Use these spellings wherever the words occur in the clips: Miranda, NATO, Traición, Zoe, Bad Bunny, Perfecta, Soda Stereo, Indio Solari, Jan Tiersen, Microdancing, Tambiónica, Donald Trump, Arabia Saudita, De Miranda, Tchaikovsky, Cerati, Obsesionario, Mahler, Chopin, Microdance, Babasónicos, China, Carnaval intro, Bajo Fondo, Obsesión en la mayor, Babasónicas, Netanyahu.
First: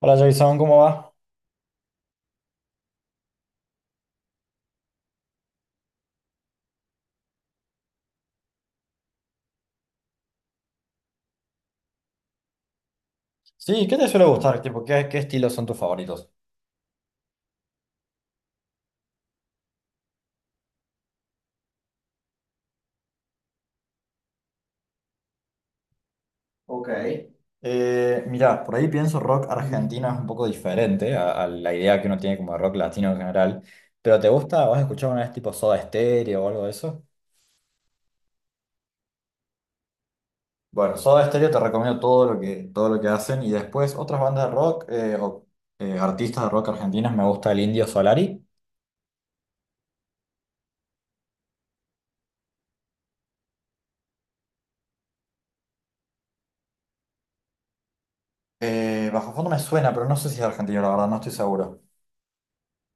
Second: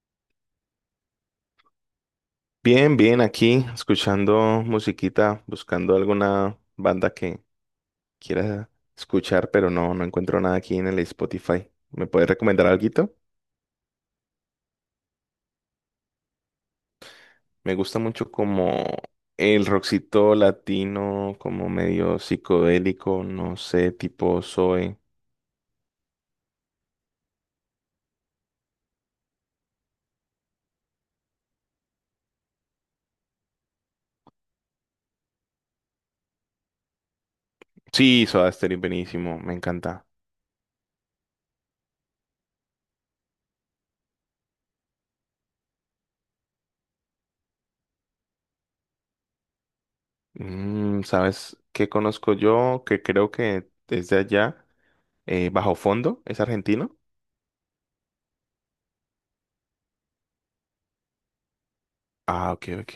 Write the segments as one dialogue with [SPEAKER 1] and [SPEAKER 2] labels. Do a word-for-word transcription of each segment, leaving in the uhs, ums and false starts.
[SPEAKER 1] Hola Jason, ¿cómo va?
[SPEAKER 2] Bien, bien, aquí escuchando musiquita, buscando alguna banda que quiera escuchar, pero no, no encuentro nada aquí en el Spotify. ¿Me puedes recomendar alguito?
[SPEAKER 1] Sí, ¿qué te suele gustar? Tipo, ¿qué, qué estilos son tus favoritos?
[SPEAKER 2] Me gusta mucho como el rockcito latino, como medio psicodélico, no sé, tipo Zoe.
[SPEAKER 1] Ok, Eh, mirá, por ahí pienso rock argentino es un poco diferente a, a la idea que uno tiene como de rock latino en general. Pero ¿te gusta? ¿Vas a escuchar una vez tipo Soda Stereo o algo de eso?
[SPEAKER 2] Sí, Soda Stereo, buenísimo, me encanta.
[SPEAKER 1] Bueno, Soda Stereo te recomiendo todo lo que, todo lo que hacen. Y después otras bandas de rock eh, o eh, artistas de rock argentinos. Me gusta el Indio Solari.
[SPEAKER 2] Mm, ¿sabes qué conozco yo? Que creo que desde allá, eh, Bajo Fondo, ¿es argentino?
[SPEAKER 1] Eh, Bajo Fondo me suena, pero no sé si es argentino, la verdad, no estoy seguro.
[SPEAKER 2] Ah, ok, ok.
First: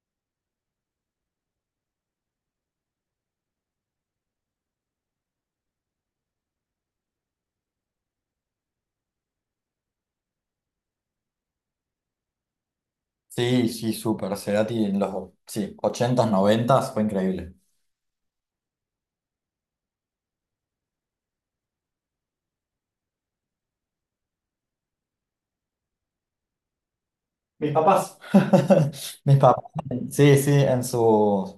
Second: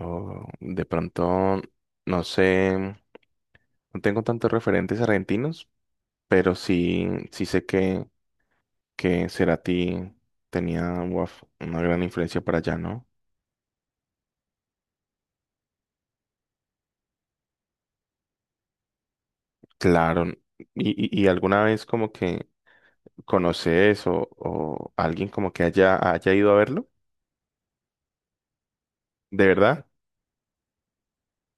[SPEAKER 2] O de pronto, no sé, no tengo tantos referentes argentinos, pero sí, sí sé que, que Cerati tenía uaf, una gran influencia para allá, ¿no?
[SPEAKER 1] Sí, sí, súper. Cerati en los sí, ochentas noventas fue increíble.
[SPEAKER 2] Claro. ¿Y, y, y alguna vez como que conoces o, o alguien como que haya, haya ido a verlo?
[SPEAKER 1] Mis papás. Mis
[SPEAKER 2] ¿De
[SPEAKER 1] papás,
[SPEAKER 2] verdad?
[SPEAKER 1] sí, sí, en sus...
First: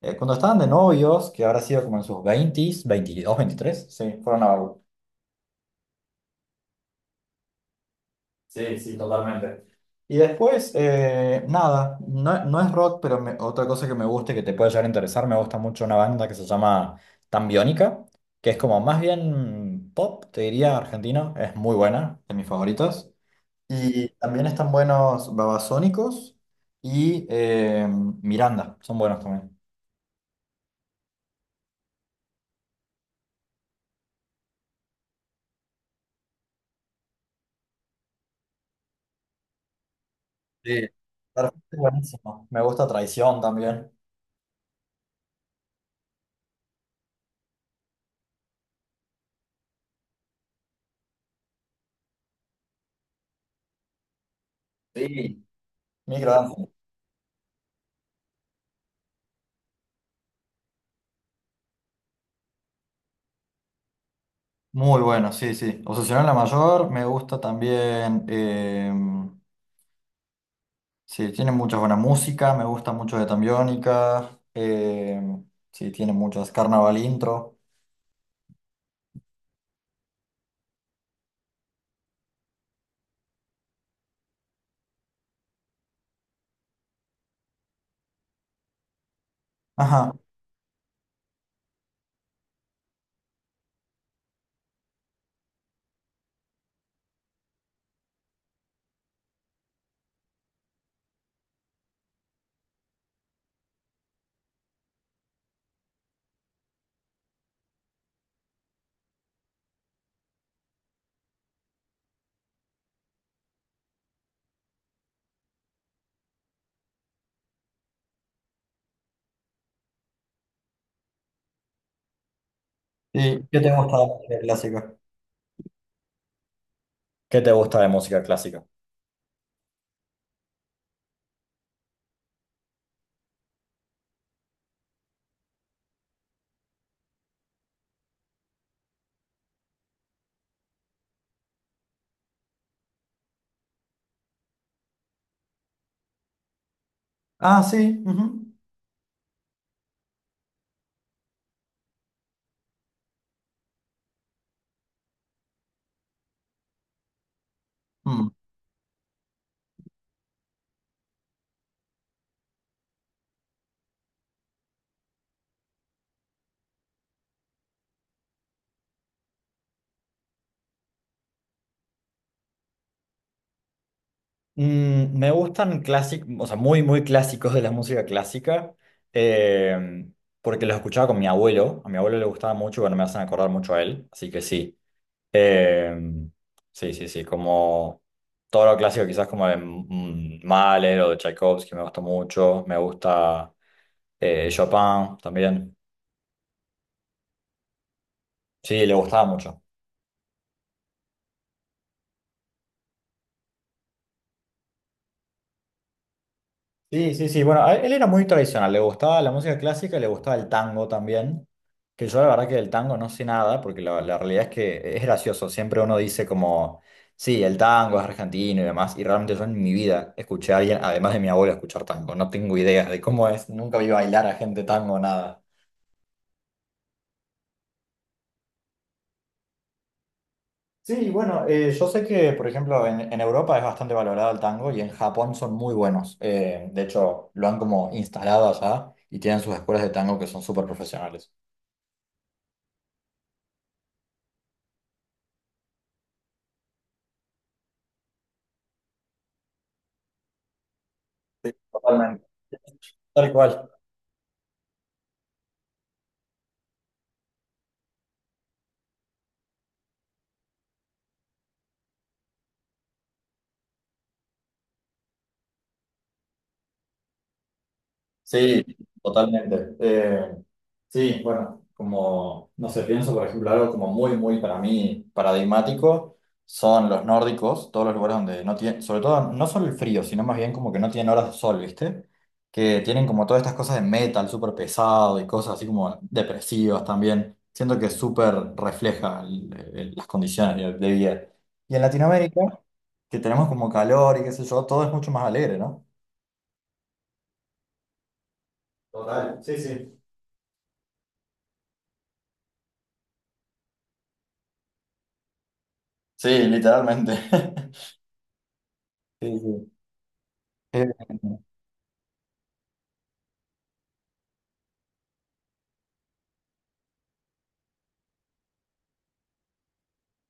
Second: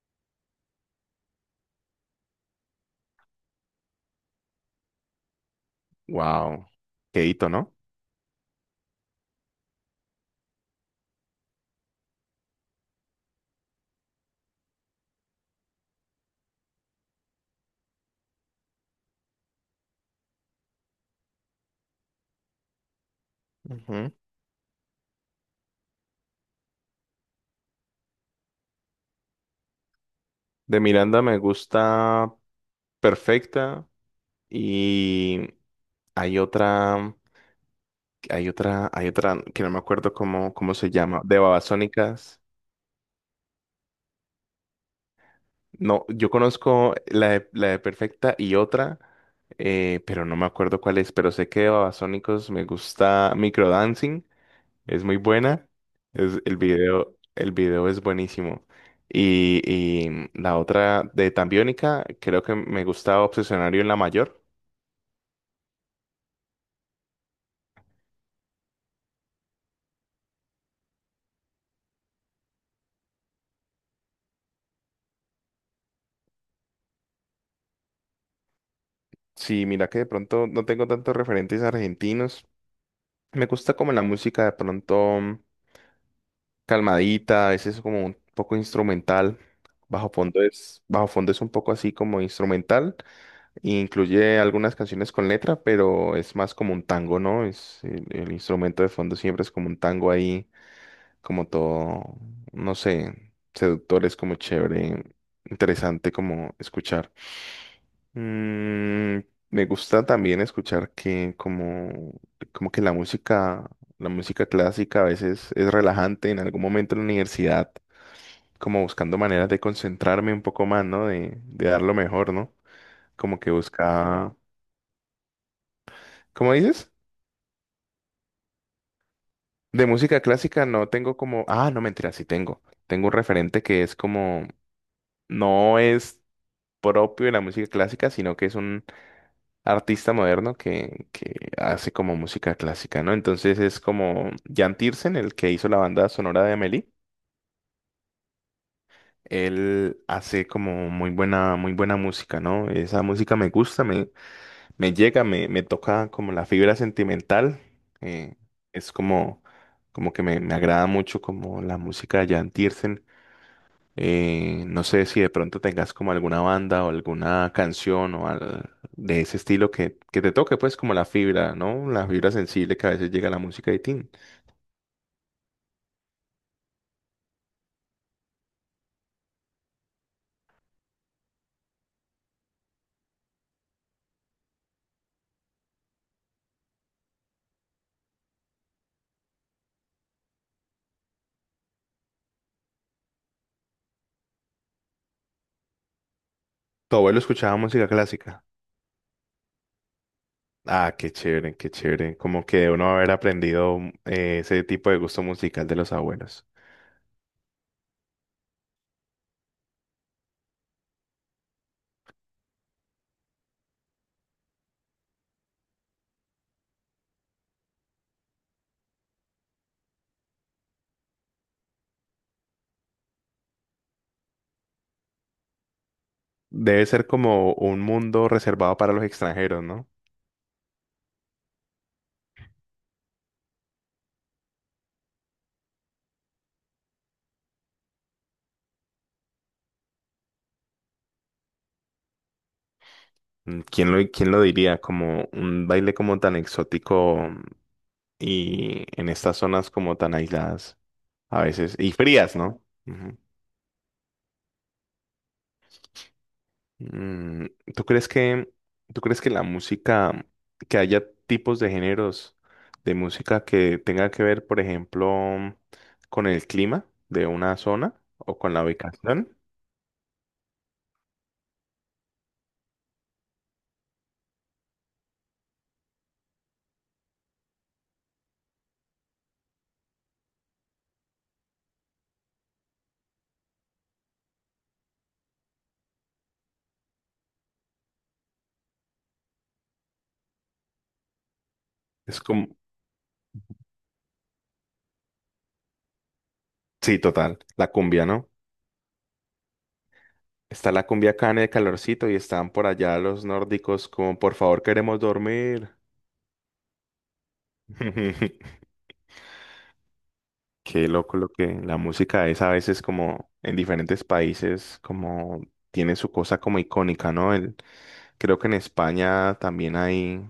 [SPEAKER 1] eh, cuando estaban de novios, que habrá sido como en sus veintis veintidós veintitrés sí, fueron a verlo.
[SPEAKER 2] Wow. Qué hito, ¿no?
[SPEAKER 1] Sí, sí, totalmente. Y después, eh, nada, no, no es rock, pero me- otra cosa que me gusta y que te puede llegar a interesar, me gusta mucho una banda que se llama Tambiónica, que es como más bien pop, te diría, argentina, es muy buena, de mis favoritas. Y
[SPEAKER 2] Ujú.
[SPEAKER 1] también están buenos Babasónicos y eh, Miranda, son buenos también.
[SPEAKER 2] De Miranda me gusta Perfecta y hay otra. Hay otra, hay otra que no me acuerdo cómo, cómo
[SPEAKER 1] Sí,
[SPEAKER 2] se llama, de
[SPEAKER 1] Perfecto,
[SPEAKER 2] Babasónicas.
[SPEAKER 1] buenísimo. Me gusta Traición también.
[SPEAKER 2] No, yo conozco la de, la de Perfecta y otra, eh, pero no me acuerdo cuál es, pero sé que de Babasónicos me gusta Microdancing, es muy
[SPEAKER 1] Sí.
[SPEAKER 2] buena. Es, el
[SPEAKER 1] Microdance.
[SPEAKER 2] video, el video es buenísimo. Y, y mm, la otra de Tambiónica, creo que me gusta Obsesionario en la mayor.
[SPEAKER 1] Muy bueno, sí, sí. Obsesión en la mayor, me gusta también. Eh, sí, tiene mucha buena música, me gusta mucho de Tambiónica. Eh, sí, tiene muchas. Carnaval intro.
[SPEAKER 2] Sí, mira que de pronto no tengo tantos referentes argentinos. Me gusta como la música de pronto. Mm, calmadita, a veces como un poco instrumental. Bajo
[SPEAKER 1] Ajá.
[SPEAKER 2] fondo es, bajo fondo es un poco así como instrumental, e incluye algunas canciones con letra, pero es más como un tango, ¿no? Es el, el instrumento de fondo siempre es como un tango ahí, como todo, no sé, seductor, es como chévere, interesante como escuchar. Mm, Me gusta también escuchar que como, como que la música, la música clásica a veces es relajante. En algún momento en la universidad como buscando maneras de concentrarme un poco más, ¿no? De, de dar lo mejor, ¿no? Como
[SPEAKER 1] ¿Y
[SPEAKER 2] que
[SPEAKER 1] qué te gusta de
[SPEAKER 2] busca,
[SPEAKER 1] música clásica?
[SPEAKER 2] ¿cómo dices?
[SPEAKER 1] ¿Qué te gusta de música clásica?
[SPEAKER 2] De música clásica no tengo como, ah, no, mentira, sí tengo. Tengo un referente que es como, no es propio de la música clásica, sino que es un artista moderno que, que hace como música clásica, ¿no? Entonces es como Jan Tiersen, el que hizo la banda sonora de Amélie.
[SPEAKER 1] Ah, sí. Ujú.
[SPEAKER 2] Él hace como muy buena, muy buena música, ¿no? Esa música me gusta, me llega, me, me toca como la fibra sentimental.
[SPEAKER 1] Mm.
[SPEAKER 2] eh, es como, como que me, me agrada mucho como la música de Jan Tiersen. Eh, no sé si de pronto tengas como alguna banda o alguna canción o al- de ese estilo que, que te toque, pues como la fibra, ¿no? La fibra sensible que a veces llega a la música de Tin.
[SPEAKER 1] Mm, me gustan clásicos, o sea, muy, muy clásicos de la música clásica, eh, porque los escuchaba con mi abuelo. A mi abuelo le gustaba mucho y bueno, me hacen acordar mucho a él, así que sí. Eh, sí, sí, sí, como todo lo clásico, quizás como de mm, Mahler o de Tchaikovsky, me gustó mucho. Me gusta eh, Chopin también.
[SPEAKER 2] Tu abuelo escuchaba música clásica.
[SPEAKER 1] Sí, le gustaba mucho.
[SPEAKER 2] Ah, qué chévere, qué chévere. Como que uno haber aprendido eh, ese tipo de gusto musical de los abuelos.
[SPEAKER 1] Sí, sí, sí. Bueno, a- él era muy tradicional. Le gustaba la música clásica y le gustaba el tango también. Que yo la verdad que del tango no sé nada, porque la, la realidad es que es gracioso. Siempre uno dice como, sí, el tango es argentino y demás. Y realmente yo en mi vida escuché a alguien, además de mi abuela, escuchar tango. No tengo idea de cómo es. Nunca vi bailar a gente tango, nada.
[SPEAKER 2] Debe ser como un mundo reservado para los extranjeros, ¿no?
[SPEAKER 1] Sí, bueno, eh, yo sé que, por ejemplo, en, en Europa es bastante valorado el tango y en Japón son muy buenos. Eh, de hecho, lo han como instalado allá y tienen sus escuelas de tango que son súper profesionales.
[SPEAKER 2] Mm, ¿Quién lo, quién lo diría? Como un baile como tan exótico, mm, y en estas zonas como tan aisladas a
[SPEAKER 1] Sí,
[SPEAKER 2] veces y
[SPEAKER 1] totalmente.
[SPEAKER 2] frías, ¿no? Ujú.
[SPEAKER 1] Tal cual.
[SPEAKER 2] Mm, ¿tú crees que, ¿tú crees que la música, que haya tipos de géneros de música que tenga que ver, por ejemplo, con el clima de una zona o con la
[SPEAKER 1] Sí,
[SPEAKER 2] ubicación?
[SPEAKER 1] totalmente. Eh, sí, bueno, como, no sé, pienso, por ejemplo, algo como muy, muy para mí paradigmático son los nórdicos, todos los lugares donde no tienen, sobre todo, no solo el frío, sino más bien como que no tienen horas de sol, ¿viste? Que tienen como todas estas cosas de metal súper pesado y cosas así como depresivas también. Siento que súper refleja el- el- las condiciones de de vida. Y en
[SPEAKER 2] Es
[SPEAKER 1] Latinoamérica,
[SPEAKER 2] como,
[SPEAKER 1] que tenemos como calor y qué sé yo, todo es mucho más alegre, ¿no?
[SPEAKER 2] sí, total. La cumbia, ¿no?
[SPEAKER 1] Total, sí, sí.
[SPEAKER 2] Está la cumbia acá en el calorcito y están por allá los nórdicos como, por favor, queremos dormir.
[SPEAKER 1] Sí, literalmente. Sí, sí.
[SPEAKER 2] Qué
[SPEAKER 1] Eh,
[SPEAKER 2] loco lo que la música es a veces como en diferentes países como tiene su cosa como icónica, ¿no? El, creo que en España también hay,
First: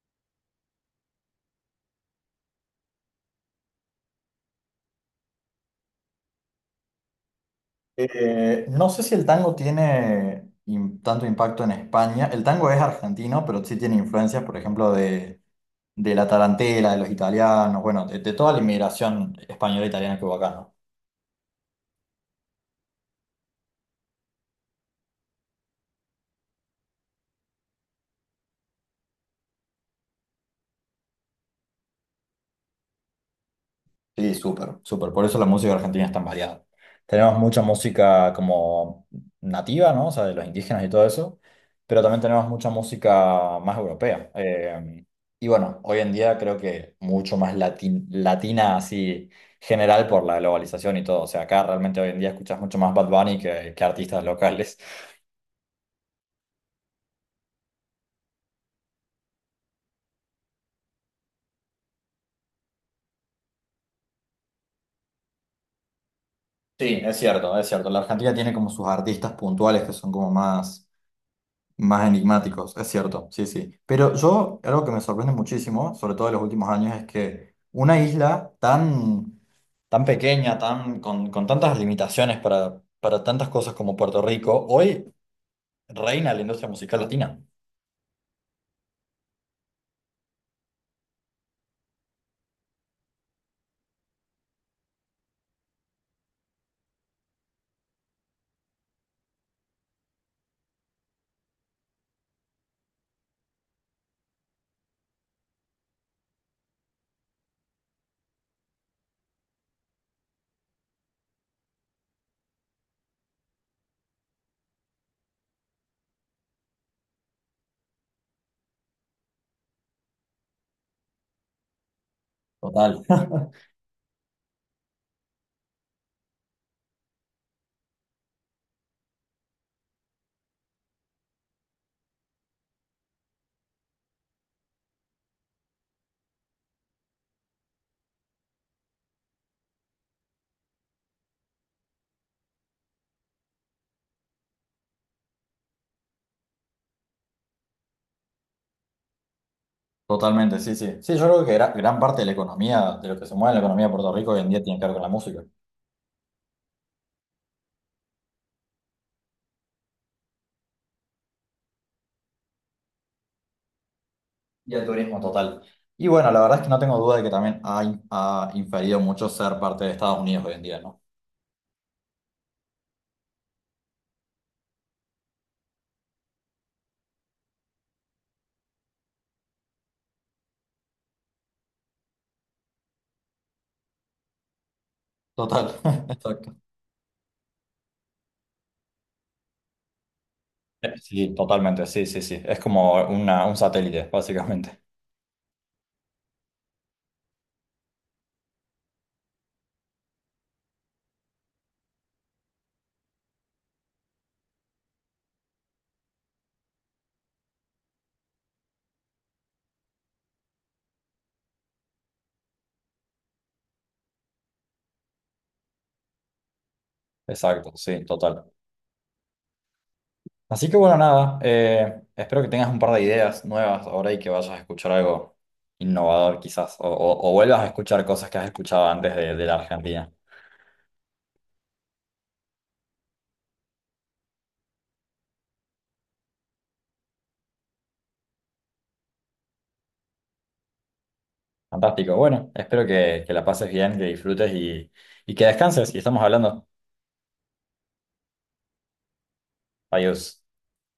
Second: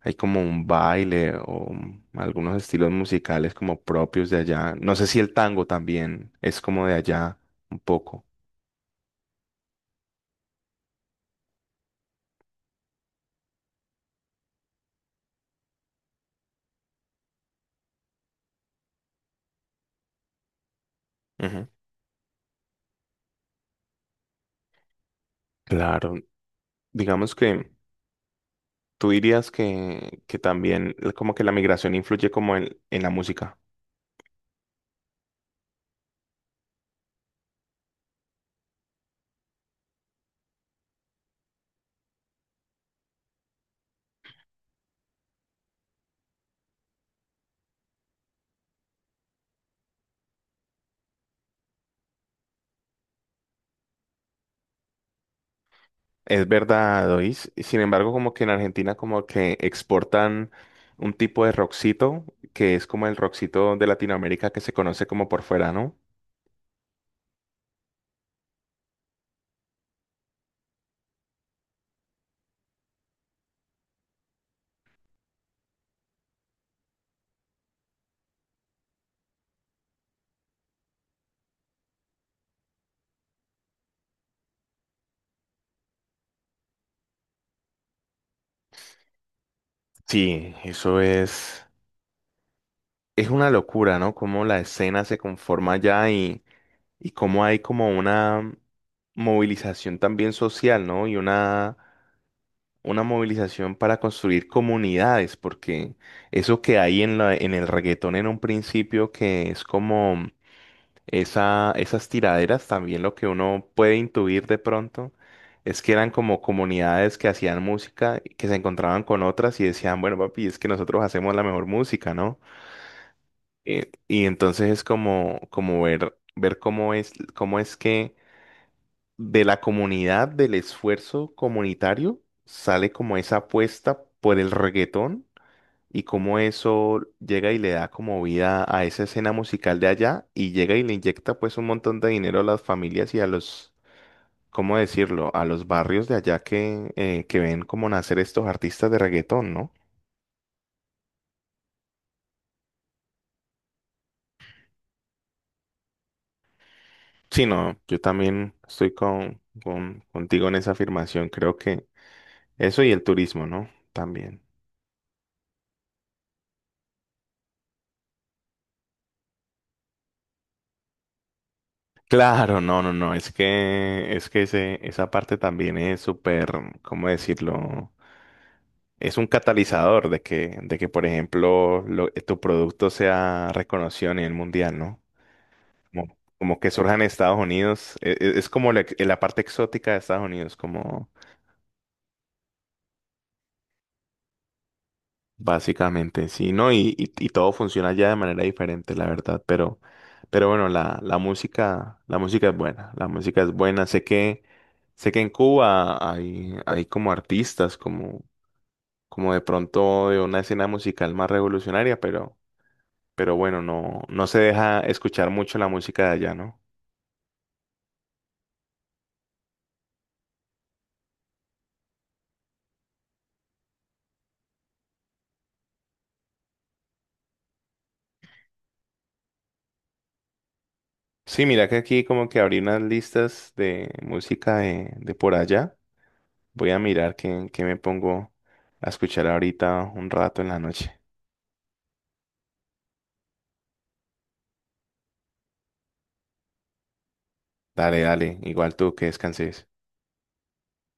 [SPEAKER 2] hay como un baile o un- algunos estilos musicales como propios de allá. No sé si el tango también es como de allá un poco.
[SPEAKER 1] eh, no sé si el tango tiene im- tanto impacto en España. El tango es argentino, pero sí tiene influencias, por ejemplo, de, de la tarantela, de los italianos, bueno, de, de toda la inmigración española e italiana que hubo acá, ¿no?
[SPEAKER 2] Ujú. Claro, digamos que tú dirías que, que también, eh, como que la migración influye como en, en la música.
[SPEAKER 1] Sí, súper, súper. Por eso la música argentina es tan variada. Tenemos mucha música como nativa, ¿no? O sea, de los indígenas y todo eso, pero también tenemos mucha música más europea. Eh, y bueno, hoy en día creo que mucho más latin- latina así general por la globalización y todo. O sea, acá realmente hoy en día escuchas mucho más Bad Bunny que, que artistas locales.
[SPEAKER 2] Es verdad, Dois. Sin embargo, como que en Argentina como que exportan un tipo de rockcito que es como el rockcito de Latinoamérica que se conoce como por fuera, ¿no?
[SPEAKER 1] Sí, es cierto, es cierto. La Argentina tiene como sus artistas puntuales que son como más... Más enigmáticos, es cierto, sí, sí. Pero yo, algo que me sorprende muchísimo, sobre todo en los últimos años, es que una isla tan, tan pequeña, tan, con, con tantas limitaciones para, para tantas cosas como Puerto Rico, hoy reina la industria musical latina.
[SPEAKER 2] Sí, eso es, es una locura, ¿no? Cómo la escena se conforma ya y, y cómo hay como una movilización también social, ¿no? Y una una movilización para construir comunidades, porque eso que hay en la, en el reggaetón en un principio, que es como esa, esas tiraderas, también lo que uno puede intuir de pronto, es que eran como comunidades que hacían música, que se encontraban con otras y decían, bueno, papi, es que nosotros hacemos la mejor música, ¿no?
[SPEAKER 1] Total.
[SPEAKER 2] Eh, y entonces es como, como ver, ver cómo es, cómo es que de la comunidad, del esfuerzo comunitario, sale como esa apuesta por el reggaetón y cómo eso llega y le da como vida a esa escena musical de allá y llega y le inyecta pues un montón de dinero a las familias y a los, ¿cómo decirlo?, a los barrios de allá que, eh, que ven como nacer estos artistas de reggaetón, ¿no?
[SPEAKER 1] Totalmente, sí, sí. Sí, yo creo que gra- gran parte de la economía, de lo que se mueve en la economía de Puerto Rico hoy en día tiene que ver con la música
[SPEAKER 2] Sí, no, yo también estoy con, con- contigo en esa afirmación, creo que eso y el turismo, ¿no? También.
[SPEAKER 1] y el turismo total. Y bueno, la verdad es que no tengo duda de que también ha, ha inferido mucho ser parte de Estados Unidos hoy en día, ¿no?
[SPEAKER 2] Claro, no, no, no, es que, es que ese, esa parte también es súper, ¿cómo decirlo? Es un catalizador de que, de que, por ejemplo, lo- tu producto sea reconocido a nivel mundial, ¿no?
[SPEAKER 1] Total.
[SPEAKER 2] Como,
[SPEAKER 1] Exacto.
[SPEAKER 2] como que surja en Estados Unidos, e- e- es, como la, ex- la parte exótica de Estados Unidos,
[SPEAKER 1] Eh,
[SPEAKER 2] como,
[SPEAKER 1] Sí, totalmente, sí, sí, sí. Es como una, un satélite, básicamente.
[SPEAKER 2] básicamente, sí, ¿no? Y, y- y todo funciona ya de manera diferente, la verdad, pero, pero bueno, la, la música, la música es buena, la música es buena. Sé que, sé que en Cuba hay, hay como artistas, como, como de pronto de una escena musical más revolucionaria, pero, pero bueno, no, no se deja escuchar mucho la música de allá, ¿no?
[SPEAKER 1] Exacto, sí, total. Así que bueno, nada, eh, espero que tengas un par de ideas nuevas ahora y que vayas a escuchar algo innovador quizás, o, o- o vuelvas a escuchar cosas que has escuchado antes de, de la Argentina.
[SPEAKER 2] Sí, mira que aquí como que abrí unas listas de música de, de por allá. Voy a mirar qué, qué me pongo a escuchar ahorita un rato en la noche.
[SPEAKER 1] Fantástico, bueno, espero que, que la pases bien, que disfrutes y, y que descanses y estamos hablando.
[SPEAKER 2] Dale, dale, igual tú que descanses.
[SPEAKER 1] Adiós.